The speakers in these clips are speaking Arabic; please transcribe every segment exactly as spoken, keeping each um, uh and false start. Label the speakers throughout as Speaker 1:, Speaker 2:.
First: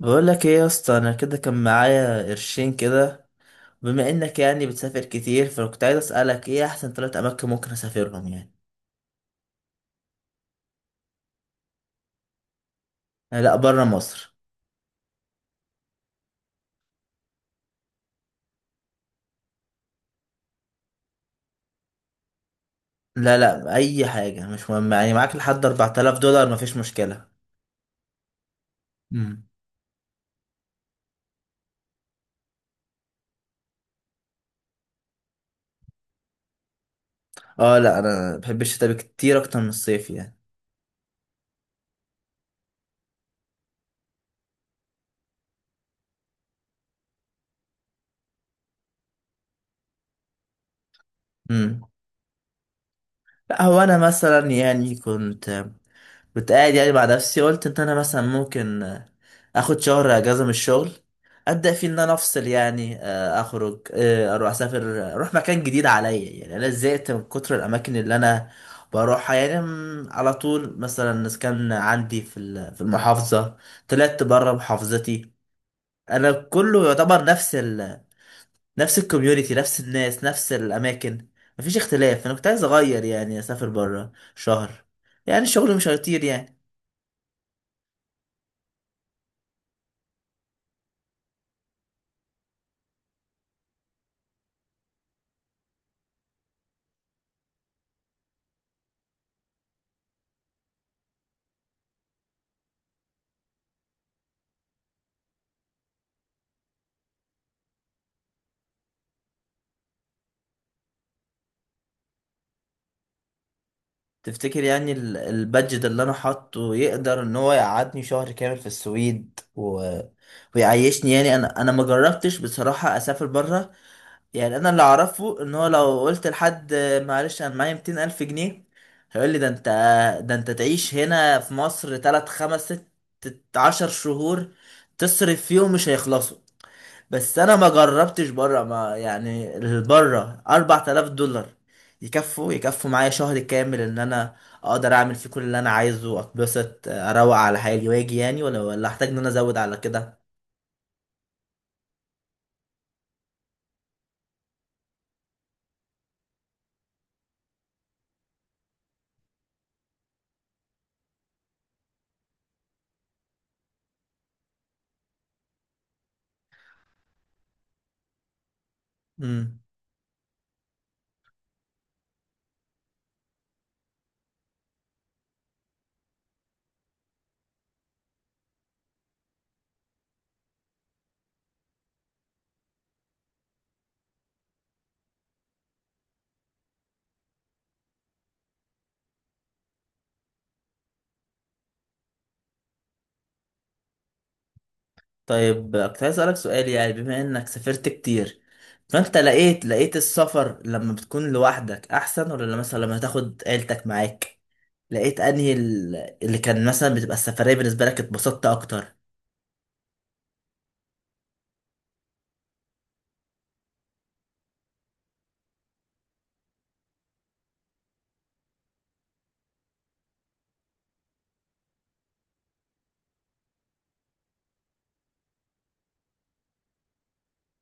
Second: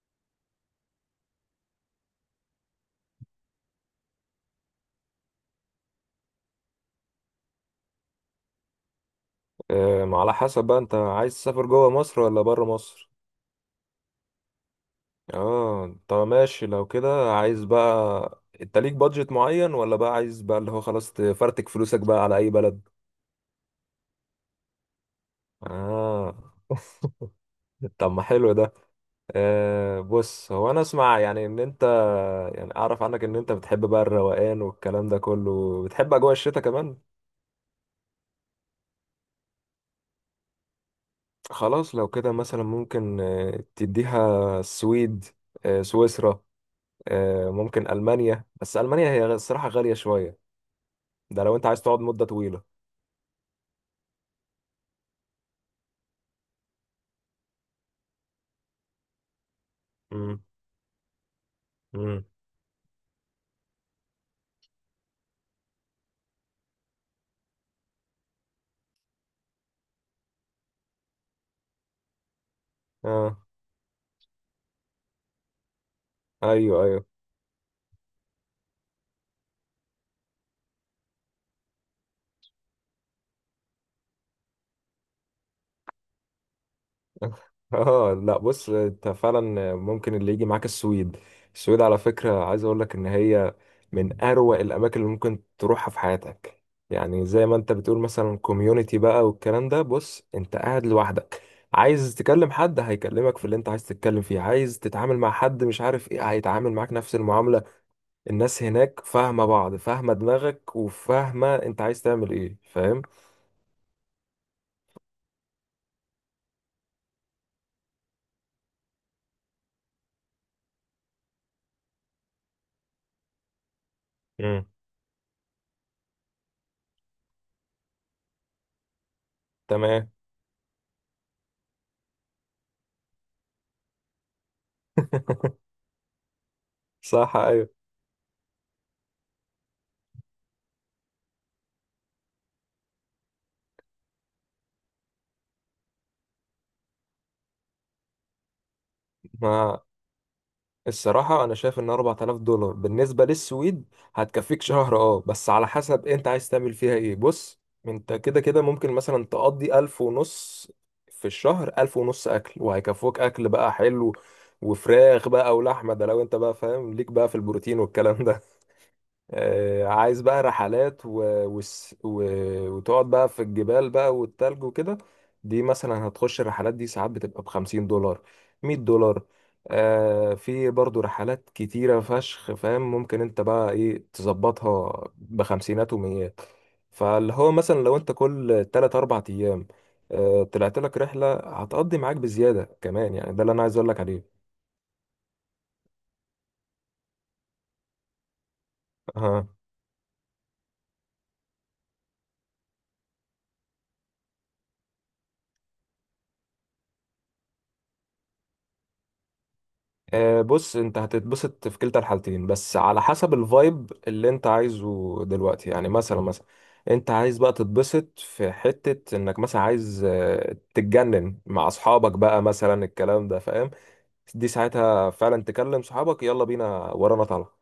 Speaker 1: بقول لك ايه يا اسطى، انا كده كان معايا قرشين كده. بما انك يعني بتسافر كتير، فكنت عايز اسالك ايه احسن ثلاث اماكن ممكن اسافرهم يعني؟
Speaker 2: آم، على حسب بقى انت عايز تسافر جوه مصر ولا بره مصر؟
Speaker 1: آه، لا، بره مصر.
Speaker 2: اه طب ماشي لو كده، عايز بقى انت ليك بادجت معين ولا بقى عايز بقى اللي هو خلاص تفرتك فلوسك بقى على اي بلد؟
Speaker 1: لا لا، اي حاجه مش مهم، يعني معاك لحد اربعة آلاف دولار
Speaker 2: اه
Speaker 1: مفيش مشكله.
Speaker 2: طب ما حلو ده.
Speaker 1: امم.
Speaker 2: آه بص، هو انا اسمع يعني ان انت، يعني اعرف عنك ان انت بتحب بقى الروقان والكلام ده كله، بتحب اجواء الشتاء كمان.
Speaker 1: اه، لا انا بحب الشتاء كتير اكتر من الصيف يعني.
Speaker 2: خلاص لو كده مثلا ممكن آه، تديها السويد، آه، سويسرا، آه، ممكن ألمانيا، بس ألمانيا هي الصراحة غالية شوية، ده لو أنت
Speaker 1: امم.
Speaker 2: عايز تقعد مدة طويلة.
Speaker 1: لا هو انا مثلا يعني كنت كنت قاعد يعني مع نفسي، قلت ان انا مثلا ممكن آه، اخد شهر
Speaker 2: امم
Speaker 1: اجازه من الشغل، ابدا فيه، ان انا
Speaker 2: امم.
Speaker 1: افصل يعني، آه، اخرج، آه، اروح اسافر، آه، اروح مكان جديد عليا. يعني انا زهقت من كتر الاماكن اللي انا بروحها يعني. م، على طول مثلا كان عندي في ال- في
Speaker 2: اه
Speaker 1: المحافظه، طلعت بره محافظتي. انا
Speaker 2: ايوه
Speaker 1: كله
Speaker 2: ايوه.
Speaker 1: يعتبر نفس ال نفس الكوميونتي، نفس الناس، نفس الاماكن، مفيش اختلاف. انا كنت عايز اغير يعني، اسافر بره شهر، يعني الشغل مش هيطير يعني.
Speaker 2: اه لا بص، انت فعلا ممكن اللي يجي معاك السويد. السويد على فكرة عايز اقول لك ان هي من اروع الاماكن اللي ممكن تروحها في حياتك. يعني زي ما انت بتقول مثلا كوميونتي بقى والكلام ده، بص انت قاعد لوحدك، عايز تكلم حد هيكلمك في اللي انت عايز تتكلم فيه، عايز تتعامل مع حد مش عارف ايه هيتعامل معاك نفس المعاملة. الناس هناك فاهمة بعض، فاهمة دماغك، وفاهمة انت عايز تعمل ايه، فاهم؟
Speaker 1: تفتكر يعني ال- البادجت اللي انا حاطه يقدر ان هو يقعدني شهر كامل في السويد و... ويعيشني؟ يعني انا انا ما جربتش بصراحة اسافر بره. يعني
Speaker 2: امم،
Speaker 1: انا اللي اعرفه ان هو لو قلت لحد معلش انا معايا ميتين الف جنيه الف جنيه، هيقول لي: ده انت،
Speaker 2: تمام.
Speaker 1: ده انت تعيش هنا في مصر ثلاثة خمسة ستة عشرة شهور، تصرف فيهم مش هيخلصوا.
Speaker 2: صح
Speaker 1: بس انا ما
Speaker 2: ايوه.
Speaker 1: جربتش بره، ما يعني بره اربعة آلاف دولار يكفوا يكفوا معايا شهر كامل، ان انا اقدر اعمل فيه كل اللي انا عايزه، اتبسط اروق على حالي واجي يعني، ولا ولا احتاج ان انا ازود على
Speaker 2: ما
Speaker 1: كده؟
Speaker 2: الصراحة انا شايف ان أربعة آلاف دولار بالنسبة للسويد هتكفيك شهر، اه بس على حسب انت عايز تعمل فيها ايه. بص انت كده كده ممكن مثلا تقضي ألف ونص في الشهر، ألف ونص اكل وهيكفوك اكل بقى حلو وفراخ بقى ولحمة، ده لو انت بقى فاهم ليك بقى في البروتين والكلام.
Speaker 1: امم.
Speaker 2: آه، عايز بقى رحلات و... وس- و... وتقعد بقى في الجبال بقى والتلج وكده، دي مثلا هتخش الرحلات دي ساعات بتبقى بخمسين دولار، مية دولار. آه في برضو رحلات كتيرة فشخ، فاهم؟ ممكن انت بقى ايه تظبطها بخمسينات وميات. فاللي هو مثلا لو انت كل تلات أربع أيام آه طلعت لك رحلة هتقضي معاك بزيادة كمان، يعني ده اللي أنا عايز أقول لك عليه.
Speaker 1: طيب، كنت عايز اسالك سؤال، يعني بما انك سافرت كتير، فانت لقيت لقيت السفر لما بتكون لوحدك احسن، ولا لما- مثلا لما تاخد عيلتك معاك؟ لقيت انهي ال- اللي كان مثلا بتبقى السفرية بالنسبة لك اتبسطت اكتر؟
Speaker 2: آه، بص انت هتتبسط في كلتا الحالتين، بس على حسب الفايب اللي انت عايزه دلوقتي. يعني مثلا مثلا انت عايز بقى تتبسط في حتة انك مثلا عايز آه، تتجنن مع اصحابك بقى مثلا، الكلام ده فاهم؟ دي ساعتها فعلا تكلم صحابك يلا بينا ورانا طالعة.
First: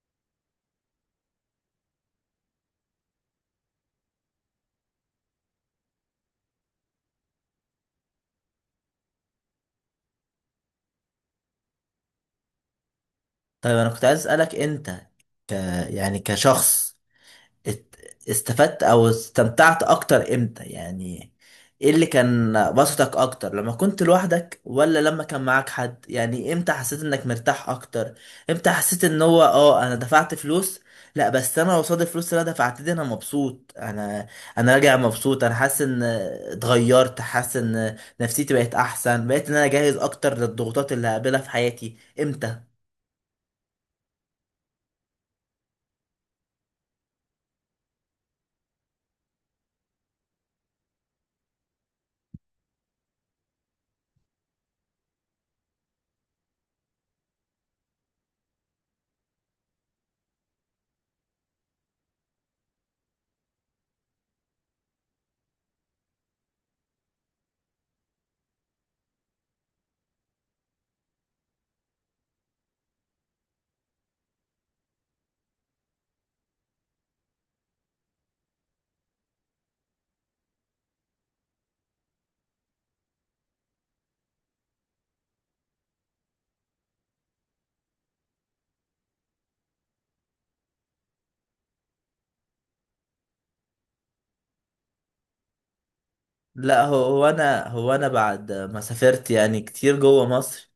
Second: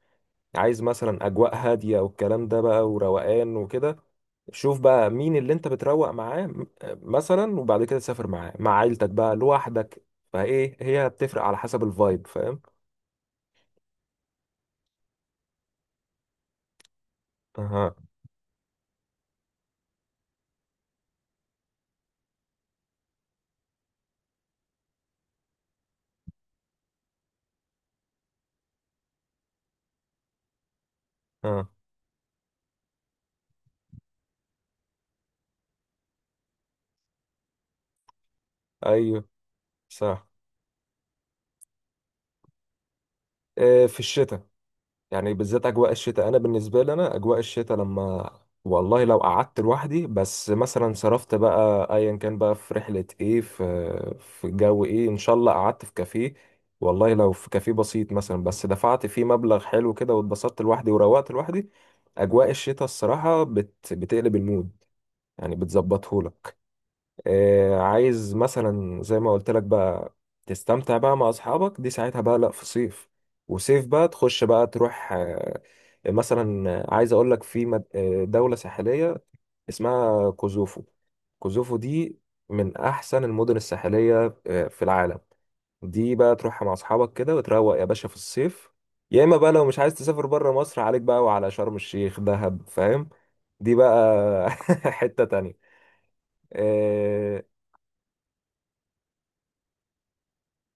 Speaker 2: عايز مثلا اجواء هادية والكلام ده بقى وروقان وكده، شوف بقى مين اللي انت بتروق معاه م- مثلا، وبعد كده تسافر معاه مع عيلتك بقى لوحدك. فايه هي بتفرق على حسب الفايب، فاهم؟
Speaker 1: طيب انا كنت عايز اسالك انت، ك يعني كشخص، ات- استفدت او استمتعت اكتر امتى يعني؟ ايه اللي كان بسطك اكتر، لما كنت لوحدك ولا لما كان معاك حد؟ يعني امتى حسيت انك مرتاح اكتر؟ امتى حسيت ان هو اه انا دفعت فلوس، لا بس
Speaker 2: اه
Speaker 1: انا قصاد الفلوس اللي انا دفعت دي انا مبسوط، انا انا راجع مبسوط، انا حاسس ان اتغيرت، حاسس ان نفسيتي بقت
Speaker 2: ايوه
Speaker 1: احسن، بقيت ان انا جاهز
Speaker 2: صح.
Speaker 1: اكتر للضغوطات اللي هقابلها في حياتي؟ امتى؟
Speaker 2: آه، في الشتاء يعني، بالذات اجواء الشتاء، انا بالنسبه لي انا اجواء الشتاء لما، والله لو قعدت لوحدي بس مثلا صرفت بقى ايا كان بقى في رحله ايه، في في جو ايه، ان شاء الله قعدت في كافيه، والله لو في كافيه بسيط مثلا بس دفعت فيه مبلغ حلو كده واتبسطت لوحدي وروقت لوحدي، اجواء الشتاء الصراحه بت بتقلب المود، يعني بتظبطهولك. آه، عايز مثلا زي ما قلت لك بقى تستمتع بقى مع اصحابك، دي ساعتها بقى. لا في صيف، وصيف بقى تخش بقى تروح، آه، مثلا آه، عايز اقول لك في مد- آه، دولة ساحلية اسمها كوزوفو. كوزوفو دي من احسن المدن الساحلية آه، في العالم. دي بقى تروحها مع اصحابك كده وتروق يا باشا في الصيف. يا اما بقى لو مش عايز تسافر بره مصر، عليك بقى وعلى شرم الشيخ، دهب، فاهم؟ دي بقى حتة تانية.
Speaker 1: لا هو هو
Speaker 2: آه،
Speaker 1: انا هو انا بعد ما سافرت يعني كتير جوه مصر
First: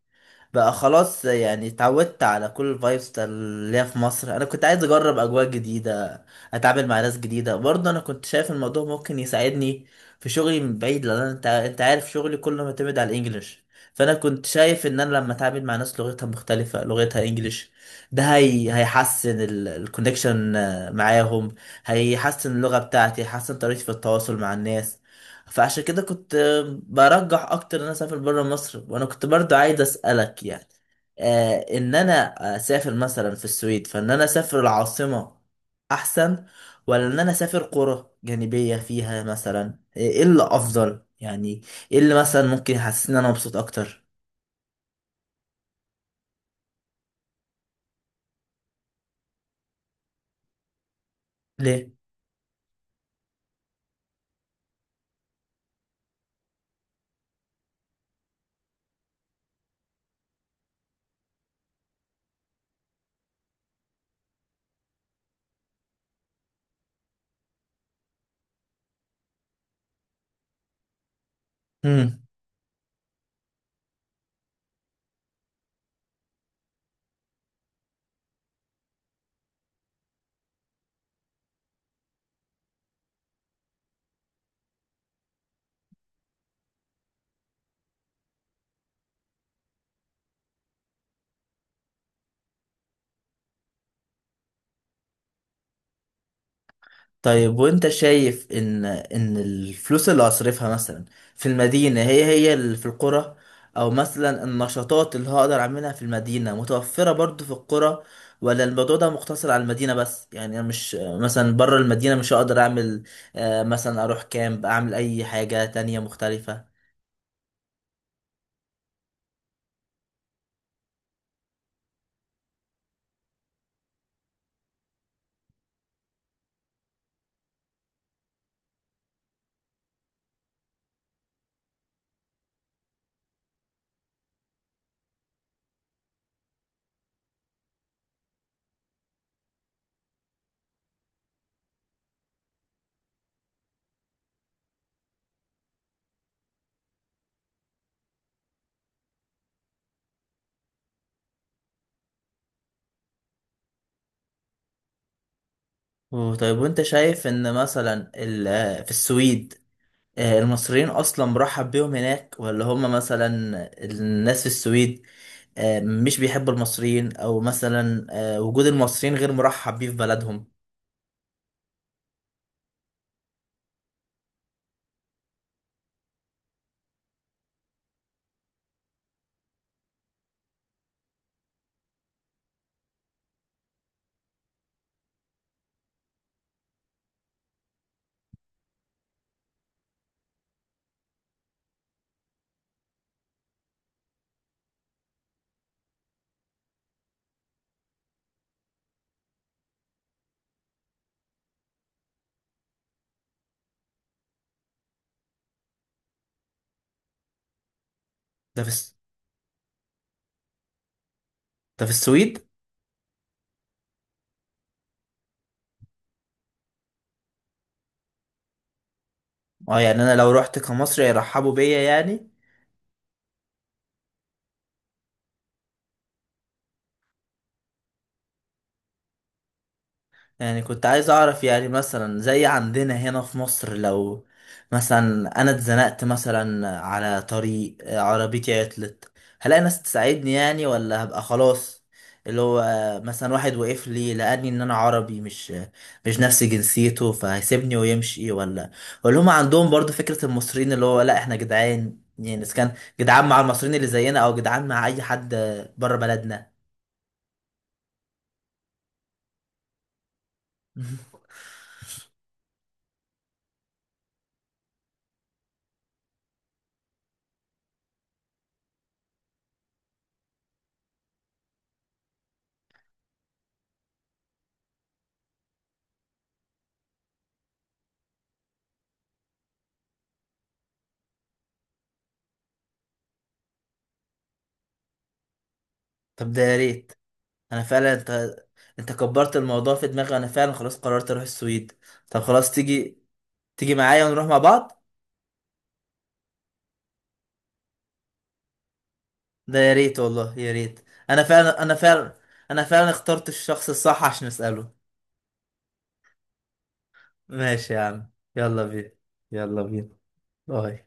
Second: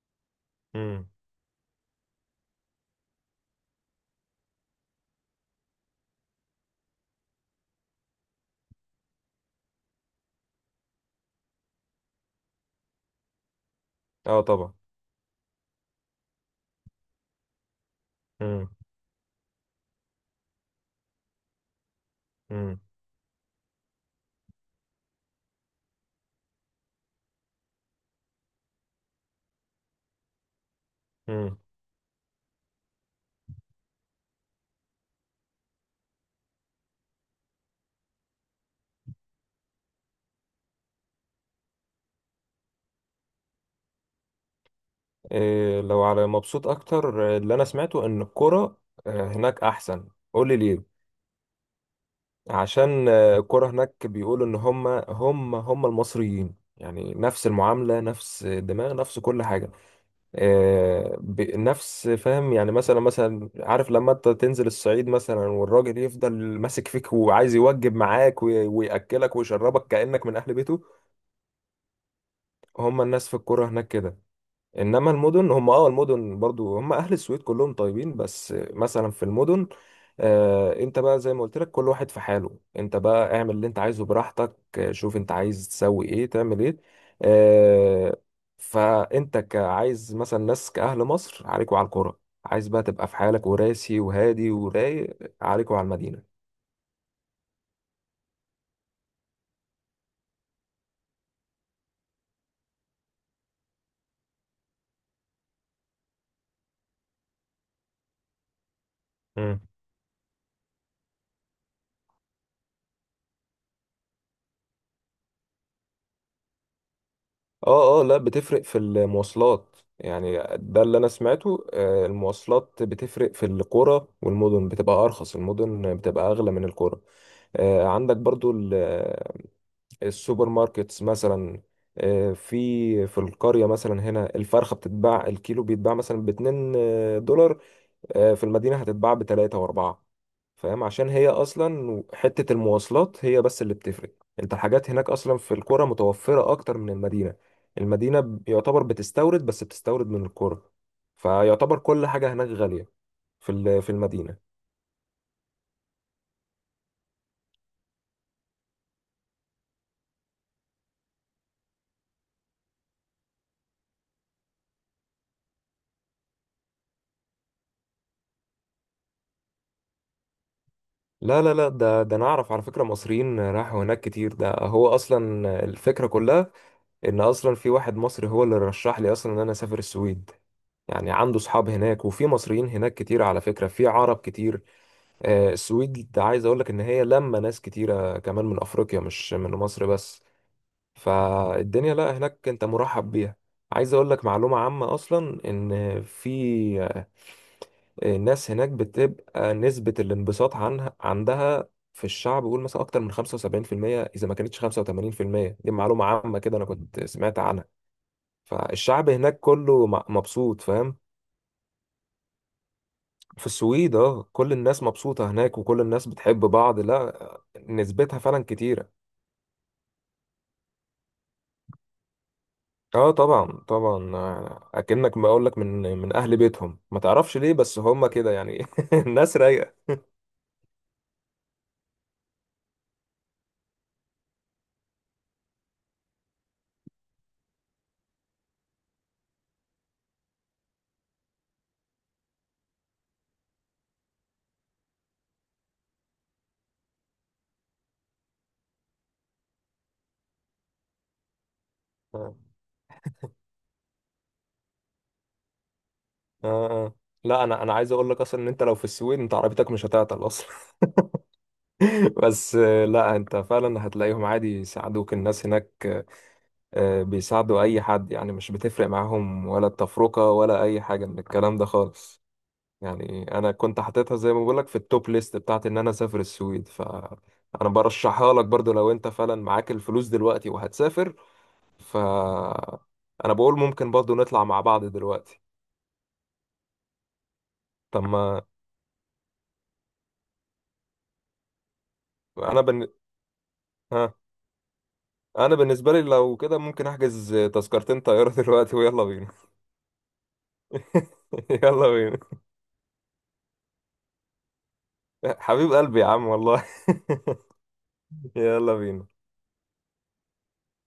Speaker 1: بقى
Speaker 2: مم.
Speaker 1: خلاص، يعني اتعودت على كل الفايبس بتاع اللي هي في مصر. انا كنت عايز اجرب اجواء جديده، اتعامل مع ناس جديده برضه. انا كنت شايف الموضوع ممكن يساعدني في شغلي من بعيد، لان أنا- انت انت عارف شغلي كله معتمد على الانجليش. فانا
Speaker 2: اه
Speaker 1: كنت
Speaker 2: طبعا.
Speaker 1: شايف ان انا لما اتعامل مع ناس لغتها مختلفه، لغتها انجليش، ده
Speaker 2: امم
Speaker 1: هي هيحسن الكونكشن معاهم، هيحسن اللغه
Speaker 2: امم
Speaker 1: بتاعتي، هيحسن طريقتي في التواصل مع الناس. فعشان كده كنت برجح اكتر ان انا اسافر بره مصر. وانا كنت برضو عايز اسالك يعني، آه
Speaker 2: امم
Speaker 1: ان انا اسافر مثلا في السويد، فان انا اسافر العاصمه احسن، ولا ان انا اسافر قرى جانبيه فيها؟ مثلا ايه اللي افضل يعني؟ ايه اللي مثلا ممكن يحسسني ان انا مبسوط اكتر؟
Speaker 2: إيه لو على مبسوط اكتر، آه، اللي انا سمعته ان الكرة آه، هناك احسن. قول لي ليه؟
Speaker 1: ليه؟
Speaker 2: عشان آه، الكرة هناك بيقولوا ان هم هم هم المصريين، يعني نفس المعاملة، نفس الدماغ، نفس كل حاجة، آه، ب- نفس، فاهم؟ يعني مثلا مثلا عارف لما انت تنزل الصعيد مثلا، والراجل يفضل ماسك فيك وعايز يوجب معاك وي- ويأكلك ويشربك كأنك من أهل بيته،
Speaker 1: مم.
Speaker 2: هم الناس في الكرة هناك كده. انما المدن، هم اه المدن برضو هم اهل السويد كلهم طيبين، بس مثلا في المدن آه انت بقى زي ما قلت لك كل واحد في حاله، انت بقى اعمل اللي انت عايزه براحتك، آه، شوف انت عايز تسوي ايه، تعمل ايه، آه فانت كعايز مثلا ناس كاهل مصر، عليكوا على القرى. عايز بقى تبقى في حالك وراسي وهادي ورايق، عليكوا على المدينة.
Speaker 1: طيب، وانت شايف ان ان الفلوس اللي هصرفها مثلا في المدينة هي هي اللي في القرى؟ او مثلا النشاطات اللي هقدر اعملها في المدينة متوفرة برضو في القرى، ولا الموضوع ده مقتصر على المدينة بس؟ يعني انا مش مثلا بره المدينة مش هقدر اعمل آه، مثلا اروح كامب، اعمل اي حاجة تانية مختلفة؟
Speaker 2: اه اه لا بتفرق في المواصلات، يعني ده اللي انا سمعته. آه، المواصلات بتفرق في القرى والمدن، بتبقى ارخص، المدن بتبقى اغلى من القرى. آه، عندك برضو ال- السوبر ماركتس مثلا، آه، في في القرية مثلا هنا الفرخة بتتباع، الكيلو بيتباع مثلا باتنين آه، دولار، آه، في المدينة هتتباع بتلاتة وأربعة، فاهم؟ عشان هي أصلا حتة المواصلات هي بس اللي بتفرق. أنت الحاجات هناك أصلا في القرى متوفرة أكتر من المدينة، المدينة ب- يعتبر بتستورد، بس بتستورد من القرى، فيعتبر كل حاجة هناك غالية في ال- في المدينة.
Speaker 1: طيب، وانت شايف ان مثلا ال- آه، في السويد، آه، المصريين اصلا مرحب بيهم هناك، ولا هم مثلا الناس في السويد آه، مش بيحبوا المصريين، او مثلا آه، وجود المصريين غير مرحب بيه في بلدهم؟
Speaker 2: لا لا لا ده ده أنا أعرف على فكرة، مصريين راحوا هناك كتير، ده هو أصلا الفكرة كلها، إن أصلا في واحد مصري هو اللي رشح لي أصلا إن أنا أسافر السويد. يعني عنده صحاب هناك، وفي مصريين هناك كتير على فكرة، في عرب كتير. آه، السويد عايز اقول لك ان هي لما ناس كتيره كمان من افريقيا، مش من مصر بس، فالدنيا لا هناك انت مرحب بيها. عايز اقول لك معلومه عامه اصلا ان في آه، الناس هناك بتبقى نسبه الانبساط عنها عندها في الشعب، بيقول مثلا اكتر من خمسة وسبعين بالمية، اذا ما كانتش خمسة وتمانين بالمية. دي معلومه عامه كده انا كنت سمعت عنها.
Speaker 1: ده في الس-
Speaker 2: فالشعب هناك كله م- مبسوط، فاهم؟
Speaker 1: ده في السويد.
Speaker 2: في السويد اه كل الناس مبسوطة هناك وكل الناس بتحب بعض، لا، نسبتها فعلا كتيرة.
Speaker 1: اه، يعني انا لو رحت كمصري يرحبوا بيا يعني؟
Speaker 2: اه طبعا طبعا، آه، اكنك ما اقول لك من من اهل بيتهم، ما تعرفش ليه بس هم كده يعني، الناس رايقة.
Speaker 1: يعني كنت عايز اعرف، يعني مثلا زي عندنا هنا في مصر، لو مثلا انا اتزنقت مثلا على طريق، آه، عربيتي عطلت، هلاقي ناس تساعدني يعني، ولا هبقى خلاص، اللي هو آه، مثلا واحد وقف لي، لقاني ان انا عربي مش آه، مش نفس جنسيته، فهيسيبني ويمشي؟ ولا ولا هم عندهم برضو فكرة المصريين اللي هو لا احنا جدعان؟
Speaker 2: اه
Speaker 1: يعني اذا كان جدعان مع المصريين اللي زينا، او جدعان مع اي حد آه، بره
Speaker 2: اه
Speaker 1: بلدنا؟
Speaker 2: آه. لا انا انا عايز اقول لك اصلا ان انت لو في السويد انت عربيتك مش هتعطل اصلا. بس آه، لا انت فعلا هتلاقيهم عادي يساعدوك، الناس هناك آه، بيساعدوا اي حد، يعني مش بتفرق معاهم ولا التفرقة ولا اي حاجة من الكلام ده خالص. يعني انا كنت حاططها زي ما بقول لك في التوب ليست بتاعت ان انا اسافر السويد، ف انا برشحها لك برضو لو انت فعلا معاك الفلوس دلوقتي وهتسافر، ف انا بقول ممكن برضو نطلع مع بعض دلوقتي.
Speaker 1: طب ده يا ريت. انا فعلا،
Speaker 2: طب
Speaker 1: انت
Speaker 2: ما
Speaker 1: انت كبرت الموضوع في دماغي، وانا فعلا خلاص قررت اروح السويد. طب خلاص،
Speaker 2: انا بن...
Speaker 1: تيجي تيجي معايا
Speaker 2: ها،
Speaker 1: ونروح مع بعض؟
Speaker 2: انا بالنسبه لي لو كده ممكن احجز تذكرتين طياره دلوقتي ويلا بينا.
Speaker 1: ده يا ريت والله، يا ريت. انا فعلا انا
Speaker 2: يلا
Speaker 1: فعلا
Speaker 2: بينا،
Speaker 1: انا فعلا اخترت الشخص الصح عشان اساله.
Speaker 2: حبيب قلبي يا عم والله.
Speaker 1: ماشي يا عم، يلا
Speaker 2: يلا
Speaker 1: بينا.
Speaker 2: بينا.
Speaker 1: يلا بينا. باي.